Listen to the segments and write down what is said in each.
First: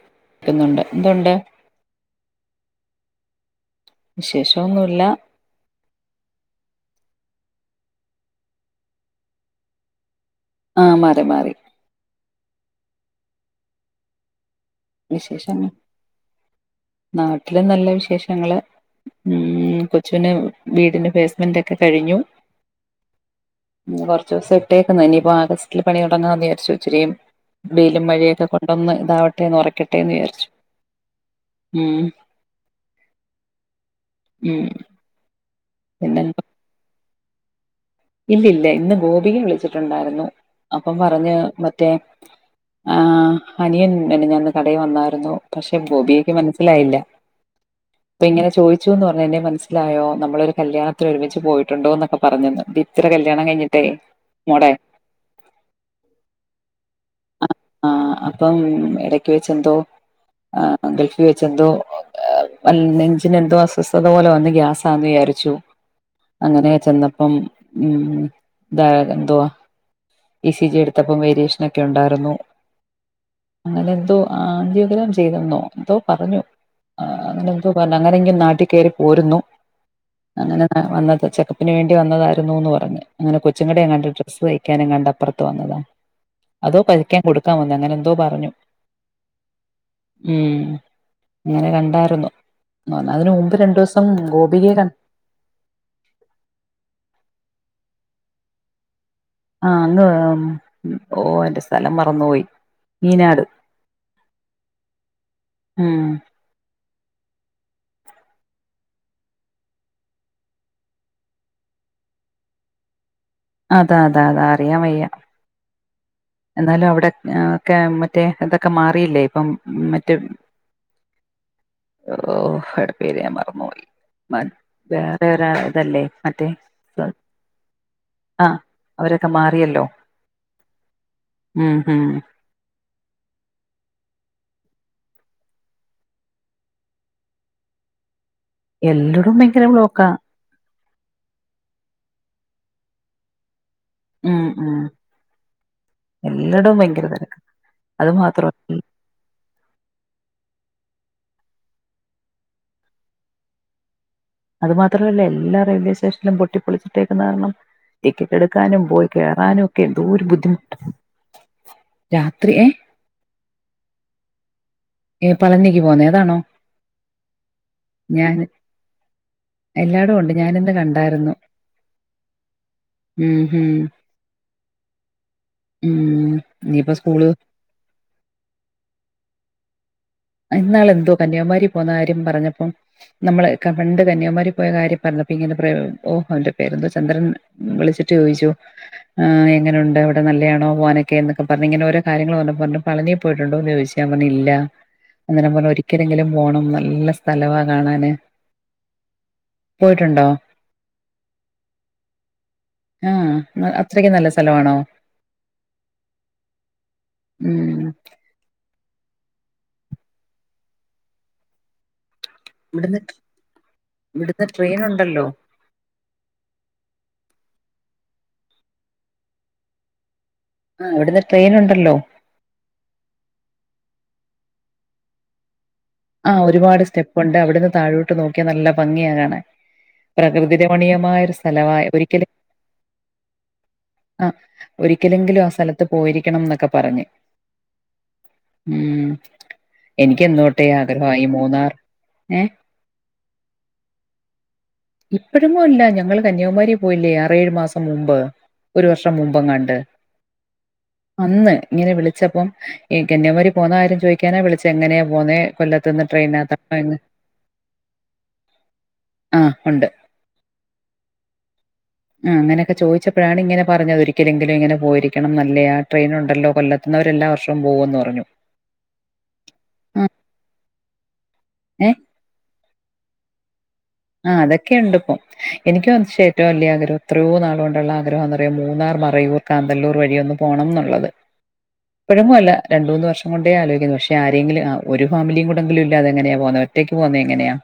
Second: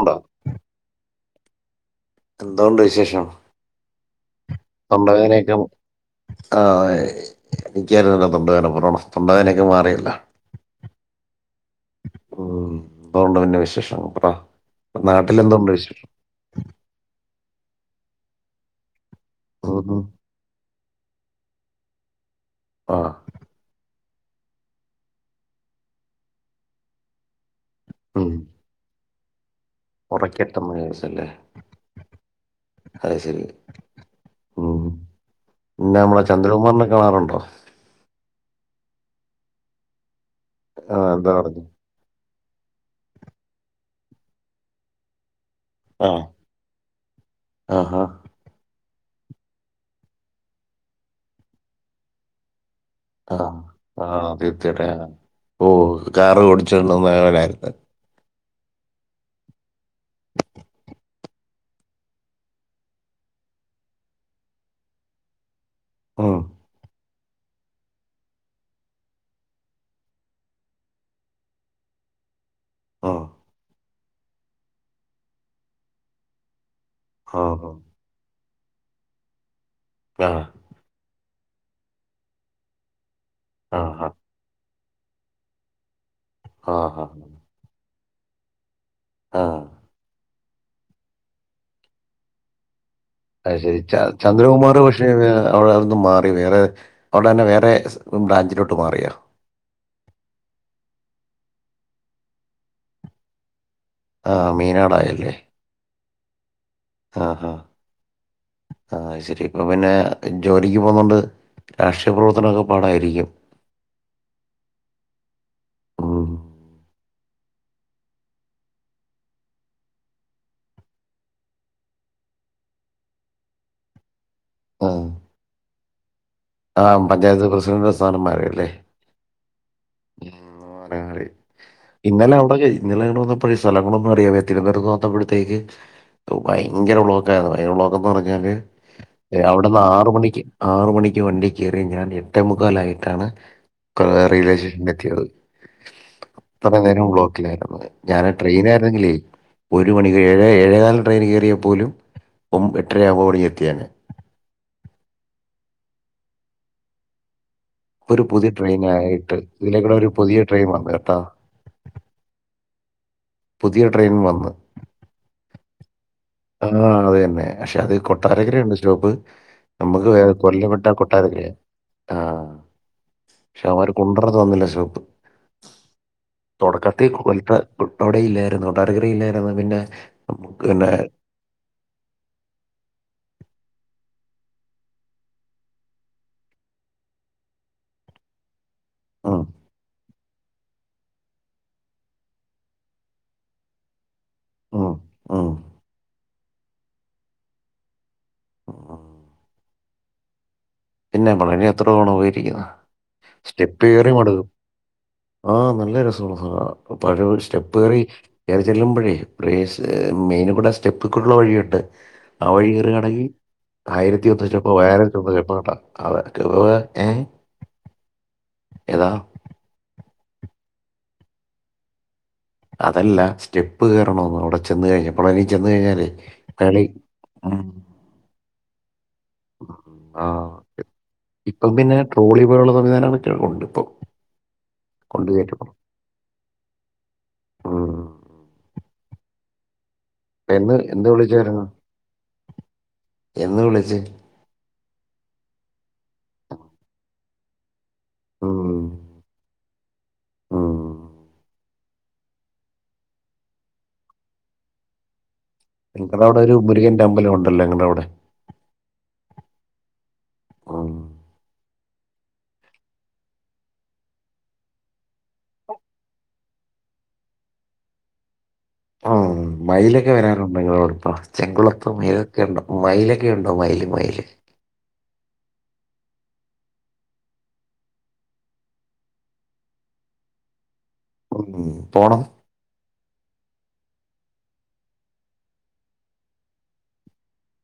ഉണ്ടോ ക്കുന്നുണ്ട് എന്തുണ്ട്? [unintelligible] വിശേഷമൊന്നുമില്ല തൊണ്ട വേദനയൊക്കെ ആഹ് എനിക്കായിരുന്നല്ലോ തൊണ്ടവേദന പറയടാ തൊണ്ടവേദനഒക്കെ മാറിയല്ലോ ആഹ് മാറി മാറി ഉ എന്തുണ്ട് പിന്നെ വിശേഷങ്ങൾ പറ വിശേഷങ്ങൾ നാട്ടിലെന്തുണ്ട് വിശേഷം ട്ടിലും നല്ല വിശേഷങ്ങള് ഉം കൊച്ചുനെ വീടിന്റെ ബേസ്മെന്റ് ഒക്കെ കഴിഞ്ഞു ആഹ് കുറച്ചു ദിവസം ഇട്ടേക്കുന്ന ഇനിയിപ്പോ ആഗസ്റ്റില് പണി തുടങ്ങാന്ന് വിചാരിച്ച് വച്ചിരിക്കുന്നു വെയിലും മഴയൊക്കെ കൊണ്ടൊന്ന് ഇതാവട്ടെ [unintelligible] വിചാരിച്ചു ഉറക്കട്ടമായസല്ലേ ഉം അത് ശെരി ഉം പിന്നെ നമ്മുടെ ചന്ദ്രകുമാറിനെ കാണാറുണ്ടോ ഇല്ല ഇല്ല ഇന്ന് ഗോപിക വിളിച്ചിട്ടുണ്ടായിരുന്നു അപ്പം ആ, എന്താ പറഞ്ഞു മറ്റേ ആഹ് അനിയൻ മിനിഞ്ഞാന്ന് കടയിൽ വന്നായിരുന്നു പക്ഷെ ആ ഗോബി കയ്ക്ക് മനസ്സിലായില്ല ആഹാ അപ്പൊ ഇങ്ങനെ ചോദി ച്ചുന്ന് പറഞ്ഞ എന്നെ മനസിലായോ നമ്മളൊരു കല്യാണത്തിൽ ഒരുമിച്ച് പോയിട്ടുണ്ടോന്നൊക്കെ പറഞ്ഞ് എന്ന് ആഹ, ആഹ്, ദീപ്ത്തിടെ ഓ കാറ് ഓടിച്ച് കൊണ്ടുവന്ന ആയാള് നേരെത്തെ ആഹ് അപ്പം. മ്മ്. എടക്ക് വെച്ച് എന്തോ ഗൾഫിൽ വെച്ച് എന്തോ നെഞ്ചിനെ എന്തോ അസ്വസ്ഥത പോലെ വന്ന് ഗ്യാസാന്ന് വിചാരിച്ചു ഉം. അങ്ങനെ ചെന്ന ഉം ഉം ദാ എന്തുവാ ഇ സി ജി എടുത്തപ്പം വേരിയേഷൻ ക്കെണ്ടായിരുന്നു ആ ന്തൊ ആൻജിയോഗ്രം ചെയ്തെന്നോ ന്തൊ പറഞ്ഞു അ ആ ങ്ങനെന്തോ പറഞ്ഞ് അങ്ങനെങ്കി നാട്ടി കേറി പോരുന്നോ ആ അങ്ങനെ [unintelligible] ന് വേണ്ടി വന്നതാരുന്നു ന്ന് പറഞ്ഞ് അങ്ങനെ ആ കൊച്ചുങ്ങടെങ്ങാണ്ട് ഡ്രസ് തൈ ക്കാനങ്ങാണ്ട് അപ്പൊറത്ത് വന്നതാ ആ അതൊ ആ പതിക്കാൻ കൊട്ക്കാൻ വന്നതോ അങ്ങനെന്തോ പറഞ്ഞു ആ ഉം അങ്ങനെ കണ്ടാർന്നു. അയ്ശരി ച ചന്ദ്രകുമാർ ക പക്ഷെ അവട്ന്ന് മാറി വേറെ അവിടെന്നെ വേറെ ബ്രാഞ്ചിലോട്ട് മാറിയോ? ആ ന്തുവാ ഓൻ്റെ സ്ഥലം മറന്ന് പോയി മീനാട്. ആ മീനടായല്ലേ? ഉം ആ ആ ശരിപ്പൊ പിന്നെ ജോലിക്കു പോണോണ്ട് രാഷ്‌ടീയ പ്രവർത്തനൊക്കെ പാടായിരിക്കും. അതാ അതാ അതാ അറിയാൻ വയ്യ ഉം. എന്നാലും അവിടെ എ കെ മറ്റെതൊക്കെ മാറിലെ ഇപ്പം മറ്റ് ഓപേര് ഞാൻ മറന്ന് പോയി പറ്റേറെ റയ തല്ലേ അതാവും പഞ്ചായത്ത് പ്രസിഡൻ്റ് സ്ഥാനം മാറിയല്ലേ? യല്ലോ ഉം ഉം ഇന്നലെ അവിടൊക്കെ ഇന്നലെ ഞങ്ങള് വന്നപ്പഴെ സ്ഥലങ്ങളൊന്നു അറിയാതെ തിരുവനന്തപുരത്ത് വന്നപ്പഴത്തേക്ക് ഭയങ്കര ബ്ലോക്കായി ബ്ലോക്കെന്ന് പറഞ്ഞ ങ്ങ് എല്ലടും ഭയങ്കര അവിടന്ന് ബ്ലോക്കാ ആറ് മണിക്ക് ആറ് മണിക്ക് വണ്ടീ കേറിയ ഞാന് എട്ടേമുക്കിലായിട്ടാണ് ഉം [unintelligible] ഉം എത്തിയത് എല്ലടവും ഭയങ്കര അത്രനേരം തിരക്ക് ബ്ലോക്കിലായിരുന്നു അത് ഞാന് മാത്ര ട്രെയിനിലാരുന്നെങ്കിലെ ഒരു മണിക്കൂർ ഏഴ് ഏഴേ കാലിന് ട്രൈനിൽ കേറിയാ പോലും ഒ എട്ടര ഒമ്പത് മണിക്ക് എത്തിയേനെ അത് മാത്രമല്ല എല്ലാ റെയിൽവേ സ്റ്റേഷനും പൊട്ടി പൊളിച്ചിട്ടേക്കുന്നത് കാരണം ഇപ്പൊ ഒരു ടിക്കറ്റ് പുതിയ ട്രെയിൻ എടുക്കാനും പോയി ആയിട്ട് കേറാനും ഒക്കെ ഇതിലേക്കൂടെ ഒരു എന്തോരു പുതിയ ട്രെയിൻ ബുദ്ധിമുട്ടാ വന്നു കേട്ടാ രാത്രി എ പുതിയ ട്രെയിൻ വന്ന് ഈ പളനിക്ക്‌ പോന്നെ ആഹ് അതെന്നെ പക്ഷെ അത് ഞാൻ കൊട്ടാരക്കരെ ഒള്ള് സ്റ്റോപ്പ് നമ്മക്ക് എല്ലായിടും ഉണ്ട് കൊല്ലം ഞാനിന്ന് വിട്ട കണ്ടായിരുന്നു കൊട്ടാരക്കരയാ ആഹ് ഉം പക്ഷേ ഉം അവന്മാര് കുണ്ടറ തന്നില്ല സ്റ്റോപ്പ് ഉം ഇനിയിപ്പോ തൊടക്കത്തി സ്കൂള് കുണ്ടറ അവിടെ ഇല്ലായിരുന്നു കൊട്ടാരക്കര ഇല്ലാരുന്നു പിന്നെ നമുക്ക് പിന്നെ ഇന്നാള് എന്തോ കന്യാകുമാരി പോന്ന കാര്യം പറഞ്ഞപ്പോ നമ്മള് പണ്ട് കന്യാകുമാരി പോയ കാര്യം പറഞ്ഞപ്പൊ ഓ അവൻ്റ പേരെന്താ ചന്ദൻ വിളിച്ചിട്ട് ചോദിച്ചു ഉം, ആഹ് എങ്ങനൊണ്ട് നല്ലെയാണോ പോവാനൊക്കെ എന്നൊക്കെ പറഞ്ഞ് ഇങ്ങനെ ഓരോ കാര്യങ്ങളൊക്കെ പറഞ്ഞപ്പോ പറഞ്ഞു പളനീ പോയിട്ടുണ്ടോന്ന് ചോയ്ച്ച് ണില്ല ഉം, ഉം, അന്നേരം പറഞ്ഞു ഒരിക് ക്കല് പോണം നല്ല സ്ഥലവാ കാണാന് ഓഹ് പോയിട്ടുണ്ടോ പിന്നെ പഴനി എത്ര തവണ പോയിരിക്ക്ണ് ആഹ് സ്റ്റെപ്പി കേറി അത്രയ്ക്ക് നല്ല മട്കും സ്ഥലവാണോ ആഹ് നല്ല രസമാ കാണാൻ [unintelligible] സ്റ്റെപ്പ് ഉം കേറി ചെല്ലുമ്പഴേ പ്ലേസ് മേല്കുടെ സ്റ്റെപ്പ് കൂടെ വഴിയുണ്ട് ആ വഴി ഇവിടുന്ന് കേറ്കാണെങ്കി ആയിരത്തി ഇവിടുന്ന് ട്രെയിൻ ഉണ്ടല്ലോ [unintelligible] [unintelligible] ഏഹ് എതാ ആഹ് ഇവ്ട്ന്ന് ട്രൈനുണ്ടല്ലോ അതല്ലാ സ്റ്റെപ്പ് കേറണോന്ന് അവടെ ചെന്ന് കഴിഞ്ഞ് പളനി ഒരുപാട് സ്റ്റെപ്പുണ്ട് ഉം. അവിട്ന്ന് താഴോട്ട് നോ ക്കിയാ നല്ല ഭംഗ്യാ [unintelligible] ആ പ്രകൃതിരമണീയമായ ഒര് ഇപ്പം സ്ഥലവാ പിന്നെ ഒരിക്കല് ട്രോളി പോലുള്ള സംവിധാനങ്ങളൊക്കെ ഉണ്ട് ഇപ്പം ആ കൊണ്ടു ഒരിക്കലെങ്കിലും ആ കയറ്റണം സലത്ത് പോയിരിക്കണം ന്നൊക്കെ പറഞ്. ഉം. ഉം എനിക്ക് തൊട്ടേ എന്ന് എന്ത് ആഗ്രഹവാ ഈ വിളിച്ചായിരുന്നു മൂന്നാർ ഏ എന്ന് വിളിച്ച് ഇപ്പഴെങ്ങു അല്ല ഞങ്ങള് കന്യാകുമാരി പോയില്ലേ ആരേഴ് മാസ മുമ്പ് ഉം. ഒര് വർഷം മുമ്പെങ്ങാണ്ട് ഉം. അന്ന് ഇങ്ങനെ വിളിച്ചപ്പം ഏ കന്യാമാരി പോന്ന കാര്യം ചോയ്ക്കാനാ വിളിച്ചേ എങ്ങനെ പോന്നേ കൊല്ലത്ത്ന്ന് നിങ്ങടെ അവടൊരു ട്രെയിനിനകത്താണോ എന്ന്? മുരുകന്റെ അമ്പലവുണ്ടല്ലോ ഇങ്ങടെ അവടെ ആ ഉണ്ട്. ഉം ആഹ് ഇങ്ങനെക്കെ ചോയ്ച്ചപ്പഴാണ് ഇങ്ങനെ പറഞ്ഞത് ഒരിക്കലെങ്കിലും ഇങ്ങനെ പോയിരിക്കണം നല്ലെയാ ട്രെയ്നുണ്ടല്ലോ കൊല്ലത്ത്ന്നവര് എല്ലാവർഷവും പോവുന്ന് പറഞ്ഞു ആഹ് ആ മയിലെക്കെ വരാറുണ്ടോ ഇങ്ങളോടെ പാസ് ചെങ്കുളത്ത് മയിലൊക്കെയുണ്ടോ മായില്. ക്കെയുണ്ടോ മയില്. മയില് അ ആതെക്കെണ്ട് പ്പം എനിക്കതിഷട്ടോ [unintelligible] എത്രയോ നാള് കൊണ്ട ആഗ്രഹാന്നറിയോ മൂന്നാർ മറയൂർ കാന്തലൂർ വഴിയൊന്ന് പോണന്ന്ള്ളത്. ഉം. പോണം ഇപ്പഴെങ്ങുല്ല രണ്ട്ഉന്ന് വർഷ കൊണ്ടേ ആലോയ്ക്കുന്നു ഷേ ആരെങ്കില് ആ ഒര് ഫാമിലീം കൂടെല്ലാതെങ്ങനെ പോവുന്നേ ഒറ്റക്ക് പോവുന്നങ്ങനെയാ.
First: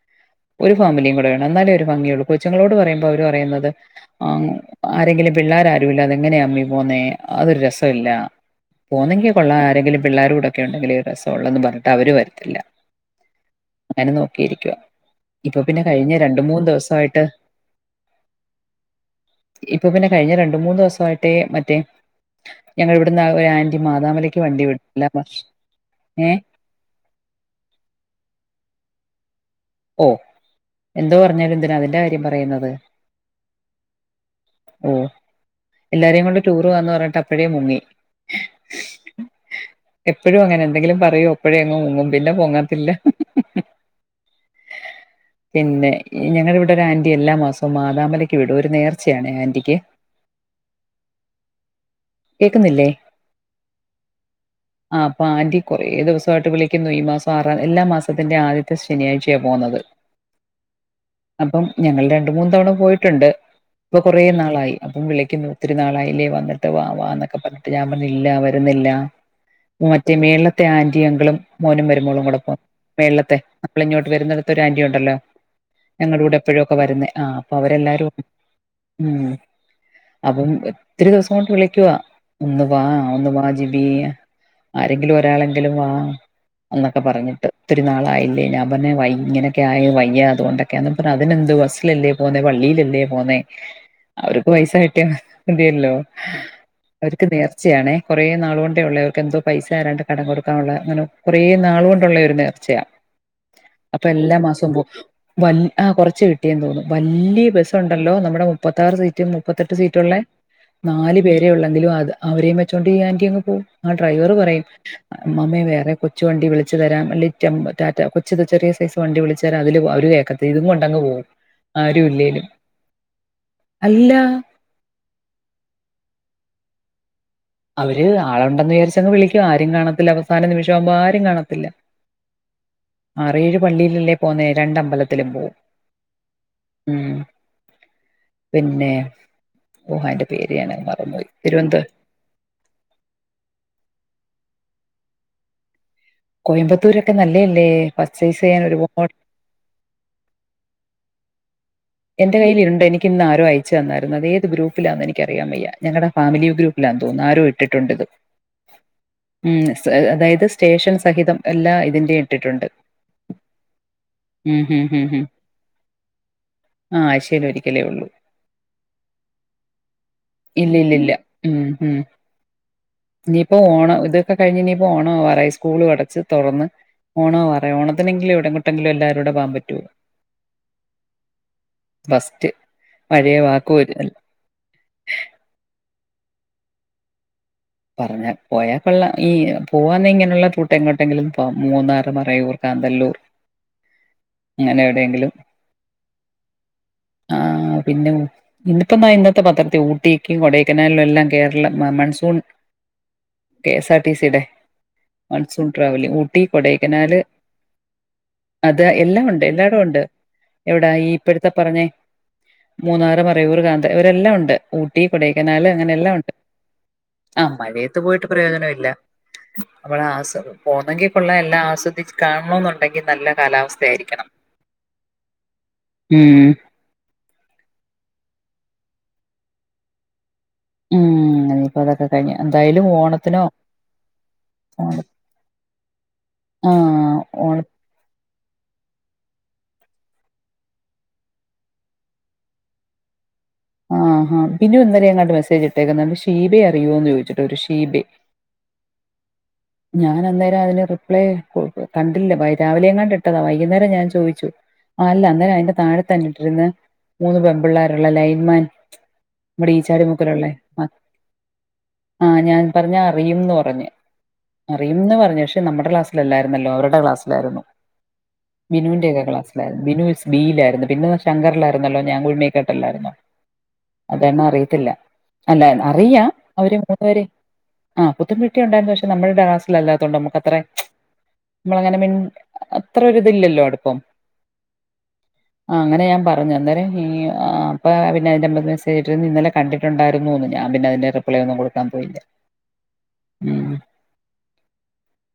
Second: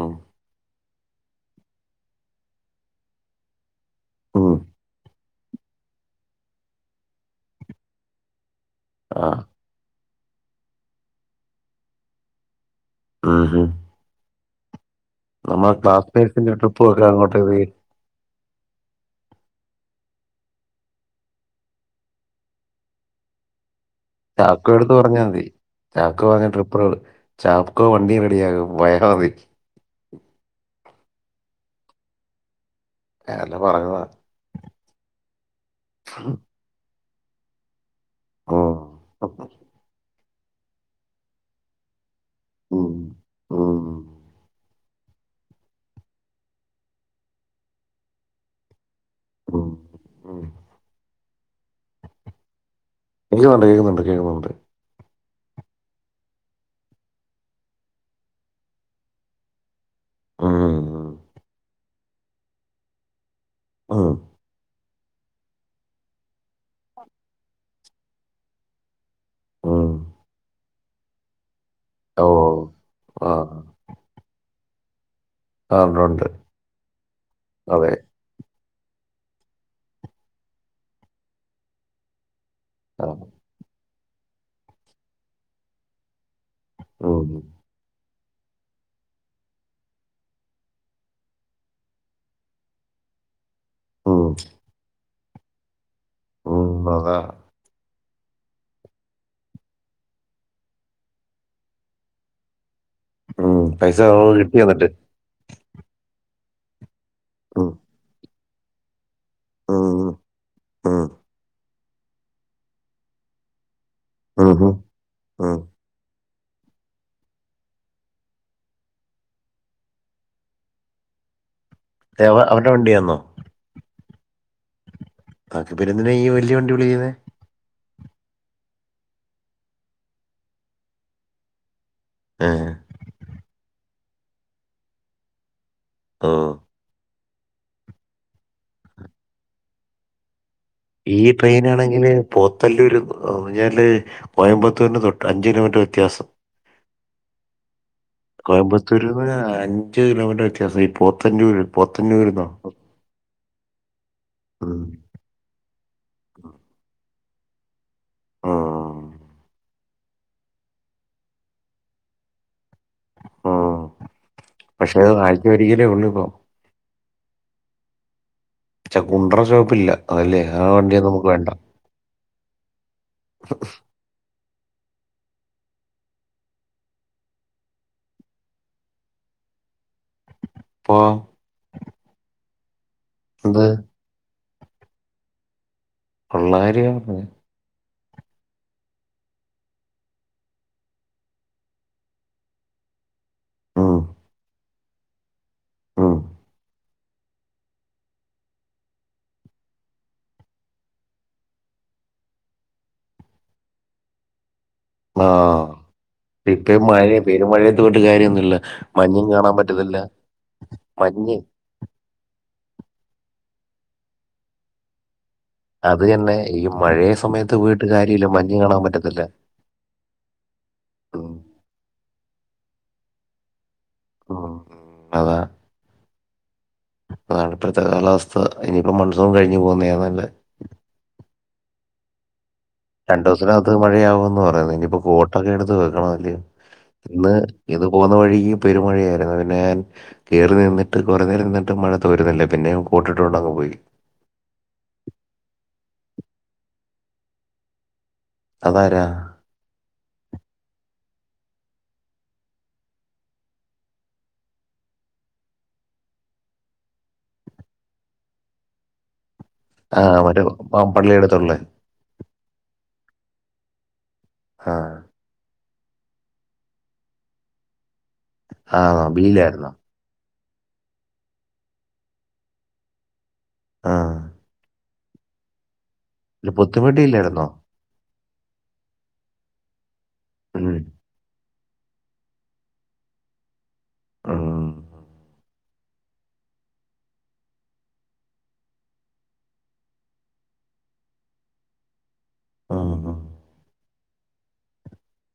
ഉം. ഒര് ഫാമിലീംകൂടെ വേണം ന്നാലേര് ഭഗിയുള്ളൂ കൊച്ചങ്ങളോട് പറയുമ്പോ അവര് പറയുന്നത് ആ ഉം. ആരെങ്കില്ത് പിള്ളേര് ആരൂല്ലാതെങ്ങനാമേ പോനെ അതൊരു രസല്ലാ ആ പോന്നെങ്കി കൊള്ളാആരെങ്കിലുംപിള്ളാരൊടെക്കെ ണ്ടെങ്കിലേ രസള്ളൂന്നും പറഞ്ഞിട്ട് അവര് വര്ത്തില്ല ഞാനും നോക്കിയിരിക്കുവാ. ഇപ്പൊ നമ്മ പിന്നെ കഴിഞ്ഞ രണ്ട് ക്ലാസ്സ്‌മെറ്റ്സിന്റെ ട്രിപ്പ്‌ വെക്കാം ഇപ്പ പിന്നെ കഴിഞ്ഞ രണ്ടു മൂന്നു ദിവസായിട്ടെ മറ്റേ ഞങ്ങടിവിടുന്ന ഒരു ആൻ ചാക്കൊയെടുത്തു പറഞ്ഞാതി ചാക്കോ ഏ പറഞ്ഞ ട്രിപ്പുകള് ചാക്കോ വണ്ടി റെഡിയാക്കും വയ [unintelligible] ഓ എന്ത് പറഞ്ഞാലും എന്തിനാ അവന്റെ കാര്യം പറയുന്നത്. ഞാന് പറഞ്ഞതാ ഉം എല്ലാരേം കൊണ്ട് ടൂറ് പോകാന്ന് പറഞ്ഞിട്ട പ്പഴേ മുങ്ങി മ്ഹ് എപ്പഴു അങ്ങനാ ന്തെങ്കിലും പറയും അപ്പഴേ അങ്ങ് മുങ്ങും പിന്നെ പൊങ്ങത്തില്ല ഉം. ഉം. പിന്നെ ഞങ്ങളിവ്ടെ ഒരു ആന്റി എല്ലാ മാസം മാതമലക്ക് വിടും ഒരു നേർ ച്ചയാണ് ഉം. ആന്റിക്ക് ഉം. കേക്കുന്നില്ലേ? കേയുണ്ട് കേയുണ്ട് കേയുണ്ട്. അപ്പ ആന്റി കൊറെ ദിവസായിട്ട് വിളിക്കുന്നു ഈ മാസം ആറാ എല്ലാ മാസത്തിന്റെയും ആദ്യത്തെ ശെനിയാഴ്ചയാ പോന്നത്. ഉം. അപ്പം ഞങ്ങൾടെ രണ്ടു മൂന്നു തവണ പോയിട്ട്ണ്ട്. ഇപ്പ ഉം. കുറേ നാളായി അപ്പം വിളിക്കുന്നു ത്തിരി നാളായില്ലേ വന്നിട്ട് വാ വാന്നൊക്കെ പറഞ്ഞിട്ട് ഞാൻ പറഞ്ഞു ഇല്ല വരുന്നില്ല ഉം. മറ്റേ മേളിലത്തെ ആന്റിയും അങ്കിളും മോനും മരുമോളും ഓ കൂടേ പോ ആ മേളിലത്തെ നമ്മളിങ്ങോട്ട് വരുന്നിട ത്ത് ഒരാന്റിയുണ്ടല്ലോ ആ, ഉണ്ട് ഉണ്ട് ഞങ്ങളൂടേ പ്പഴ്ക്കെ വരുന്നേ ആ അതെ പ്പവരെല്ലാരും മ് അപ്പം ഒത്തിരി ദിവസംകൊണ്ട് വിളി കിയുവാ ഒന്നുവാ ആ ഒന്നുവാ ജിബി ആരെങ്കിലു ഒരാളെങ്കിലും വാ എന്നൊക്കെ ഉം പറഞ്ഞിട്ട് ഒത്തിരി നാളായി ല്ലേ ഞാൻ പറഞ്ഞു വയ്യ് ഇങ്ങനൊക്കെ ആയോ വയ്യ അതുകൊണ്ടൊക്കെയാ അതിനെന്ത് ബസിലല്ലേ പോന്നേ പള്ളിലല്ലേ പോന്നേ ഉം അവര്ക് പൈസ കിട്ടിയ മതി മതിയല്ലോ [unintelligible] ഉം അതാ അവർക്ക് നേർച്ചയാണെ കുറെ നാള് കൊണ്ടേ ഉള്ളയാ അവൾക് എന്തോ പൈസ ആരാണ്ട് കടം കൊടുക്കാനുള്ള അങ്ങനെ കുറെ നാള് കൊണ്ടുള്ളൊരു നേർച്ചയാ ഉം പൈസ അപ്പൊ എല്ലാ നമുക്ക് കിട്ടി മാസവും എന്നിട്ട് പോകും വൽ കൊറച്ചു [unintelligible] ഉം വല്യബസ് ഉണ്ടല്ലോ നമ്മടെ മുപ്പത്താര് മുപ്പത്തെട്ട് ഉം സീറ്റുള്ള ഉം നാല് പെ എങ്കിലും അത് അവരെയും വെച്ചോണ്ട് ഈ ആന്റി അങ്ങ് പോവും ആ ഡ്രൈവറ് ഉം പറയും ഉം ഉം. അമ്മാമ്മേ വേറെ കൊച്ച കൊച്ചു വണ്ടി വിളിച്ചുതരാം അല്ലെങ്കി ടെംപ് റ്റാറ്റാ കൊച്ചിത് ചെറിയ സൈസ് വണ്ടി വിളിച്ചു തരാം അതില് പോ അവര് കേക്കത്തില്ല ഇതുകൊണ്ട് അങ്ങ് പോകും ഏ, ആരുമില്ലേലും അവ- അവരുടെ വണ്ടിയാന്നോ ഇല്ല [unintelligible] ആപ്പ പിന്നെ എന്തിനാ ഈ വലിയ വണ്ടി വിളിക്കുന്നെ അവര് ആളുണ്ട് എന്നുവിചാരിച്ചങ്ങ് വിളിക്കും ആരും കാണത്തില്ല അവസാനനിമിഷമാകുമ്പോൾ ആരും കാണത്തില്ല ഏ, ആറ്ഏഴ് പള്ളീലല്ലേ പോന്നേ രണ്ട് അമ്പലത്തിലും പോകും ഓ മ്മ് പിന്നെ [unintelligible] ഈ മറന്നുപോയി ട്രെയിൻ തിരുവനന്ത ആണെങ്കില് പോത്ത ലൂര് ഞ്ഞാല് കോയമ്പത്തൂരിന് തൊട്ട് അഞ്ച് കിലോമീറ്റർ ഒ വത്യാസം കോയമ്പത്തൂരൊക്കെ നല്ലയല്ലേ പർച്ചേസ് ചെയ്യാൻ കോയമ്പത്തൂര് ഒരുപാട് നിന്ന് അഞ്ച് കിലോമീറ്റർ വത്യാസം [unintelligible] എന്റെ കൈയിൽ ഉണ്ട് എനിക്ക് ആരോ അയച്ച് ച തന്നാരുന്ന് അത് ഏത് ഗ്രൂപ്പിൽ ആണെന്ന് എനിക്ക് അറിയാൻ വയ്യാ ഞങ്ങളുടെ ഫാമിലി ഗ്രൂപ്പിൽ ആന്ന്ത്തോ ആരോ ഇട്ടിട്ടോണ്ടിത് മ്മ് അതായിത് സ്റ്റേഷൻ സഹിതം എല്ലാ ഇതിന്റെയും ഇട്ടിട്ടുണ്ട് ഉം ഉം ഹും പക്ഷെ ഹും അത് ഹും ആഴ്ചയിൽ ഒരിക്കല്ലേ ഒള്ളൂ ഇപ്പോം ആ ആഴ്ചയിൽ ഒരിക്കല്ലേ ഒള്ളു പക്ഷെ കുണ്ടറ ഷോപ്പില്ല അതല്ലേ ആ ഇല്ല ഇല്ല വണ്ടി ഇല്ല നമുക്ക് വേണ്ട ഉം ഉം ഇനി ഇപ്പം ഓണ ഇതൊക്കെ കഴിഞ്ഞു ഇനി ഇപ്പം ഓണം ആകാറായി സ്കുളും അടച്ചു തുറന്ന് ഓണം ആവാറായി ഓണത്തിനെങ്കിലും എവിടെഎങ്ങോട്ടെങ്കിലും എല്ലാരൂടെ പോകാൻ പറ്റുമോ അ ബെസ്റ്റ് പഴയ എന്ത് വാക്ക് പോലെ തന്നെ ഒള്ളകാര്യവാ പറഞ്ഞേ പറഞ്ഞാ പോയാ കൊള്ളാം ഈ പോവാൻ ഇങ്ങനെയുള്ള കൂട്ട് എങ്ങോട്ട് എങ്ങോട്ടെങ്കിലും പോകാം മൂന്നാർ മറയൂർ കാന്തല്ലൂർ ഉം, അങ്ങനെ എവിടെ എങ്കിലും ഉം ആ പിന്നെ നിങ്ങൾക് ഇന്നിപ്പ ദാ ഇന്നത്ത പത്രത്തിൽ ഊട്ടിക്കും കോടേക്കനാലിലും എല്ലാം കേരളം മ monsoon K S R T സിടെ അഹ് ഇപ്പൊ മഴയാ പെരുമഴയത് പോയിട്ട് കാര്യമൊന്നുമില്ല അത് എല്ലാം മഞ്ഞും ഉണ്ട് കാണാൻ എല്ലായിടും ഉണ്ട്. പറ്റത്തില്ല എവിടാ ഈ മഞ്ഞേ ഇപ്പഴത്തെ പറഞ്ഞേ മൂന്നാറ് മറയൂര് കാന്ത ഇവിടെ എല്ലാം ഉണ്ട് ഊട്ടി കൊടുക്കനാല് അങ്ങനെ അത് എല്ലാം ഉണ്ട് തന്നെ ഈ മഴയ അഹ് സമയത്ത് മഴയത്ത് പോയിട്ട് കാര്യമില്ല മഞ്ഞ് കാണാൻ പ്രയോജനമില്ല പറ്റത്തില്ല അപ്പൊ ആസോ പോന്നെങ്കിൽ ഉം, കൊള്ളാം എല്ലാം ആസ്വദിച്ച് കാണണമെന്നു ഉണ്ടെങ്കിൽ നല്ല കാലാവസ്ഥ അഹ് ഉം അതാ ഉം അതാണ് പ്രധാന അവസ്ഥ ഇനി ഇപ്പൊ മൺസൂൺ കഴിഞ്ഞ് പോകുന്നെയാ നല്ലേ ഉം ഇനി ഇപ്പൊ അതൊക്കെ കഴിഞ്ഞേ രണ്ട് ദിവസത്തിന് അകത്തു മഴ ആകുമെന്ന് പറയുന്ന് ഇനി ഓണ ഇപ്പൊ കോട്ട് ഒക്കെ എടുത്ത് വെക്കണം അല്ലിയോ ആഹ് ഇന്ന് ഓണ ഇതു പോവുന്ന വഴിക്കും പെരുമഴ ആരുന്നു പിന്നെ ഞാൻ കേറി നിന്നിട്ട് കൊറേ നേരം ഇരുത്തിട്ടും മഴ തോരുന്നില്ല പിന്നെ ഞാൻ കോട്ട് ഇട്ടു അഹ് അഹ് ബിനു ഇന്നലെ എങ്ങാണ്ട് മെസ്സേജ് ഇട്ടേക്കുന്നെ കണ്ട് ഷീബെ അറിയുവോന്ന് ചോദിച്ചിട്ട് ഒരു ഷീബെ അതാരാ ഞാൻ അന്നേരം അതിനു റിപ് ളേ കണ്ടില്ല രാവിലെ എങ്ങാണ്ട് ഇട്ടതാ വൈകുന്നേരം ഞാൻ ചോദിച്ചു അല്ല അന്നേരം അതിന്റെ താഴെ തന്നെ ഇട്ടിരുന്ന് മൂന്ന് പെമ്പിള്ളാർ ഉള്ള ലൈൻ മാൻ നമ്മടെ ആ ഈച്ചാഡ് മറ്റേ മുക്കിലുള്ളെ പ- പള്ളിയടുത്തുള്ള ആ ഞാൻ പറഞ്ഞ് ആ പറയും എന്ന് പറഞ്ഞ് ആ അറിയും എന്ന് പറഞ്ഞു പക്ഷെ നമ്മടെ ക്ലാസ്സിൽ അല്ലാരുന്നല്ലോ അവർടെ ക്ലാസ്സിൽ ആരുന്നു ആ ബിനുന്റെ ഒക്കെ ക്ലാസ്സിൽ ബിയിലായിരുന്നോ ആരുന്നു ബിനു ബിയിൽ ആരുന്നു പിന്നെ ശങ്കറിൽ ആരുന്നല്ലോ ഞാൻ ഗുഡ് നൈറ്റ്‌ ഇട്ടല്ലാരുന്നോ ആ അത് കാരണം അറിയത്തില്ല അല്ലാന്നോ അറിയാം ഒരു അവരെ മൂന്ന് പേരേം പൊത്തുമെട്ടിയില്ലായിരുന്നോ അഹ് പുത്തെൻ കുട്ടി ഉണ്ടാരുന്നു പക്ഷെ നമ്മടെ ക്ലാസ്സിൽ അല്ലാരുന്നു കൊണ്ട് നമുക്ക് അത്രേം ഉം. നമ്മള് അങ്ങനെ മിൺ അത്രേം ഒരുതില്ലല്ലോ അടു ഇപ്പം ഉം. അഹ് അങ്ങനെ ഞാൻ പറഞ്ഞു അന്നേരം ഹീ അഹ് അപ്പ പറഞ്ഞു സേട്രിനെ ഇന്നലെ കണ്ടിട്ടുണ്ടാരുന്നൂന്ന് ഞാൻ പിന്നെ അതിനു റിപ്ലൈ ഒന്നും കൊടുക്കാൻ പോയില്ല ഉം. മ്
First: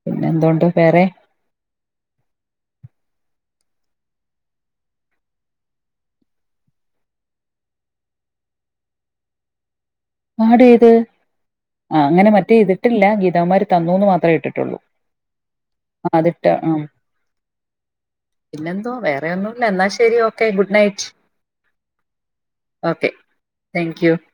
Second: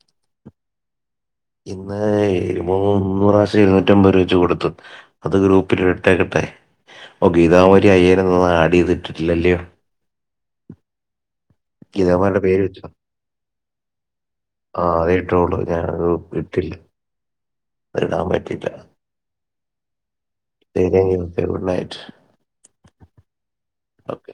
പിന്നെ എന്തോണ്ട് വേറെ ഇന്ന് മൂന്നു പ്രാവശ്യം ഇരുന്നൂറ്റമ്പത് രൂപ വെച്ച് കൊടുത്തു അത് ഗ്രൂപ്പിൽ ഇട്ടേക്കട്ടെ ഗീതകുമാരി അയ്യായിരം തന്നത് ആഡ് ചെയ്തു ഇട്ടിട്ടില്ല അല്ലിയോ ആഡ് ചെയ്തു ആ അങ്ങനെ ഗീതാമാരുടെ മറ്റേ പേര് വെച്ചോ ഇതിട്ടില്ല ഗീതകുമാരി തന്നുന്ന് മാത്രേ ഇട്ടിട്ടുള്ളു ആ അത് ഇട്ടോളൂ ഞാൻ അത് അതിട്ട ഇട്ടില്ല അത് ഇടാൻ പറ്റില്ല പിന്നെന്തുവാ വേറെ എന്നാ ശെരി ഓക്കേ ഓക്കേ ഗുഡ് നൈറ്റ്‌ ശരി ഗുഡ് നൈറ്റ് താങ്ക്യൂ ഓക്കെ